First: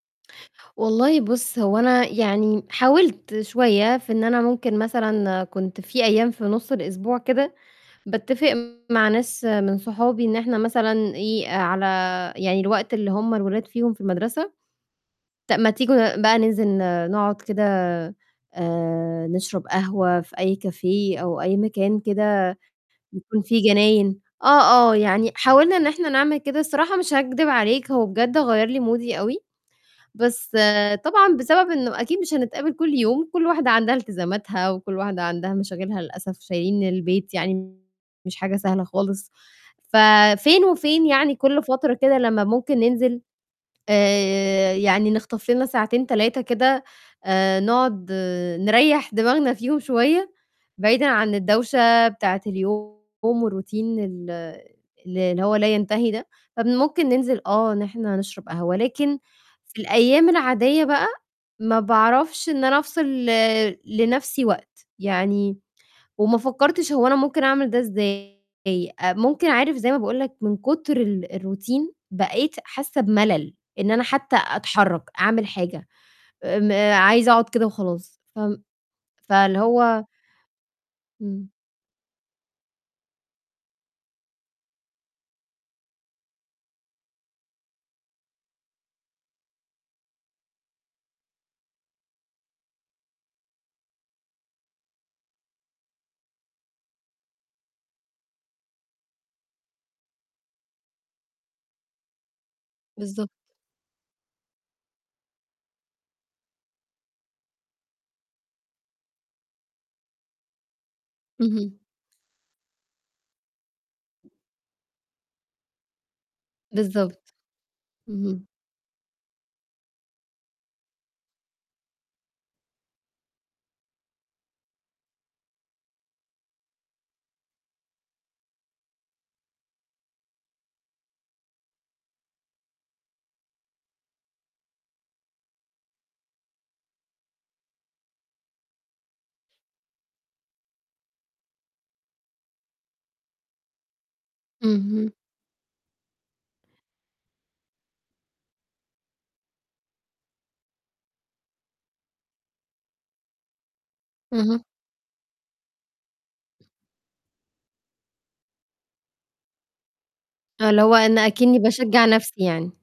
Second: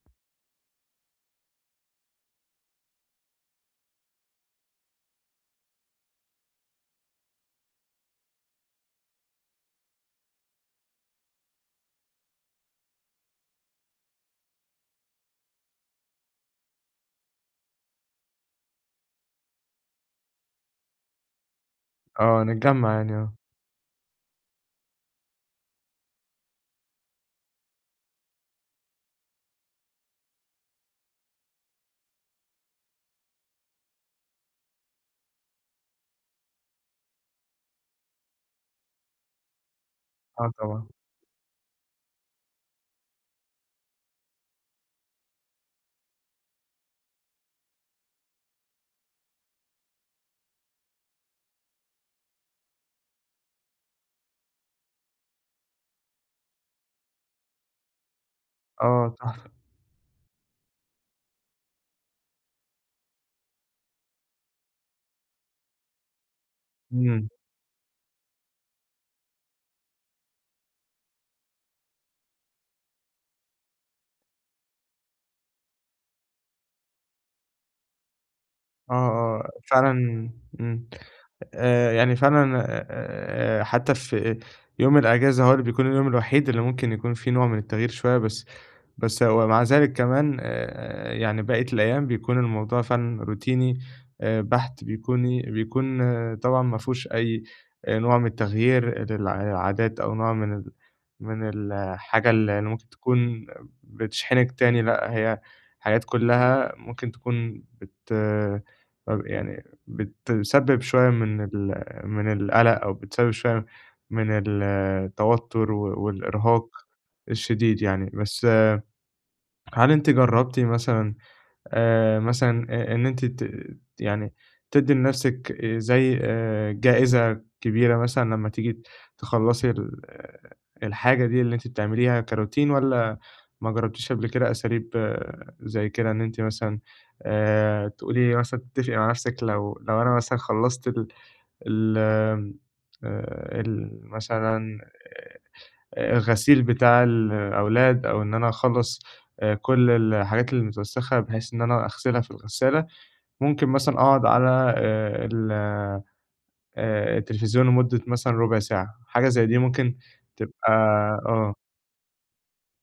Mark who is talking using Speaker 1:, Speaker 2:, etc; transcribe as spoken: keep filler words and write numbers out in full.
Speaker 1: والله بُصّ هو أنا يعني حاولت شوية في إن أنا ممكن مثلًا كنت في أيام في نُص الأسبوع كده، باتفق مع ناس من صحابي إن إحنا مثلًا إيه، على يعني الوقت اللي هُم الولاد فيهم في المدرسة، طَب ما تيجوا ن بقى ننزل ن نقعد كده آآ نشرب قهوة في أي café أو أي مكان
Speaker 2: آه،
Speaker 1: كده
Speaker 2: نتجمّع يعني، آه.
Speaker 1: بيكون فيه جناين. آه، آه يعني حاولنا إن إحنا نعمل كده، الصراحة مش هاكدب عليك هو بجد غيَّر لي مودي أوي، بس طبعًا بسبب إنه أكيد مش هنتقابل كلّ يوم، كلّ واحدة عندها التزاماتها وكلّ واحدة عندها مشاغلها للأسف شايلين البيت يعني مش حاجة سهلة خالص،
Speaker 2: آه،
Speaker 1: ففين
Speaker 2: طبعًا.
Speaker 1: وفين يعني كلّ فترة كده لمّا ممكن ننزل آآ، يعني نخطف لنا ساعتين، تلاتة كده، آآ نقعد نريّح دماغنا فيهم شوية، بعيدًا عن الدوشة بتاعة اليوم والRoutine ال ال اللي هو لا ينتهي ده، فممكن ننزل آه إن إحنا نشرب قهوة،
Speaker 2: آه،
Speaker 1: لكن
Speaker 2: تحفة.
Speaker 1: في الأيام العادية بقى، ما باعرفش إن أنا أفصل ل لنفْسي وقت، يعني، وما فكّرتش هو أنا
Speaker 2: امم.
Speaker 1: ممكن أعمل ده إزاي، آآ ممكن عارف زي ما باقول لك من كتر ال الRoutine بقيت حاسّة بملل، إن أنا حتّى أتحرّك، أعمل حاجة، آمم عايزة أقعد كده وخلاص، فم
Speaker 2: آه، آه،
Speaker 1: فاللي هو
Speaker 2: فعلًا امم.
Speaker 1: امم.
Speaker 2: آآ، يعني فعلًا آآ حتّى في يوم الأجازة هو اللي بيكون اليوم الوحيد اللي ممكن يكون فيه نوع من التغيير شوية، بس بس ومع ذلك كمان آآ يعني بقية الأيام بيكون الموضوع فعلًا روتيني آآ بحت، بيكوني بيكون طبعًا ما فيهوش أي آآ، نوع من التغيير لل للعادات أو نوع من ال من الحاجة اللي اللي ممكن
Speaker 1: بالضبط.
Speaker 2: تكون بتشحنِك تاني، لأ هي حاجات كلّها ممكن تكون بت طَب يعني بتسبب شوية من
Speaker 1: اهم.
Speaker 2: ال من القلق أو بتسبب شوية من التوتر و والإرهاق
Speaker 1: بالضبط،
Speaker 2: الشديد يعني،
Speaker 1: اهم.
Speaker 2: بس هل أنتِ جرّبتِ مثلًا آآ، مثلًا آآ، إن أنتِ ت يعني تدّي لنفْسِك آآ زي آآ جائزة كبيرة مثلًا لمّا تيجي تخلّصي ال الحاجة دي اللي أنتِ بتعمليها كRoutine؟ والّا ماجرّبتيش قبل كده أساليب زي كده، إن أنتِ مثلًا آآ تقولي مثلًا تتفقي مع نفْسِك لو لو أنا مثلًا خلّصت ال ال آمم، آآ، المثلًا
Speaker 1: اهم.
Speaker 2: آآ الغسيل بتاع الأولاد أو إن أنا أخلّص آآ كلّ الحاجات المتوسخة بحيث إن أنا أغسلها في الغسالة، ممكن مثلًا أقعد
Speaker 1: اهم.
Speaker 2: على آآ ال آآ التليفزيون لمدة مثلًا ربع ساعة، حاجة زي دي ممكن
Speaker 1: آه،
Speaker 2: تبقى
Speaker 1: اللي هو أنا
Speaker 2: آه.
Speaker 1: أكنّي باشجع نفْسي يعني.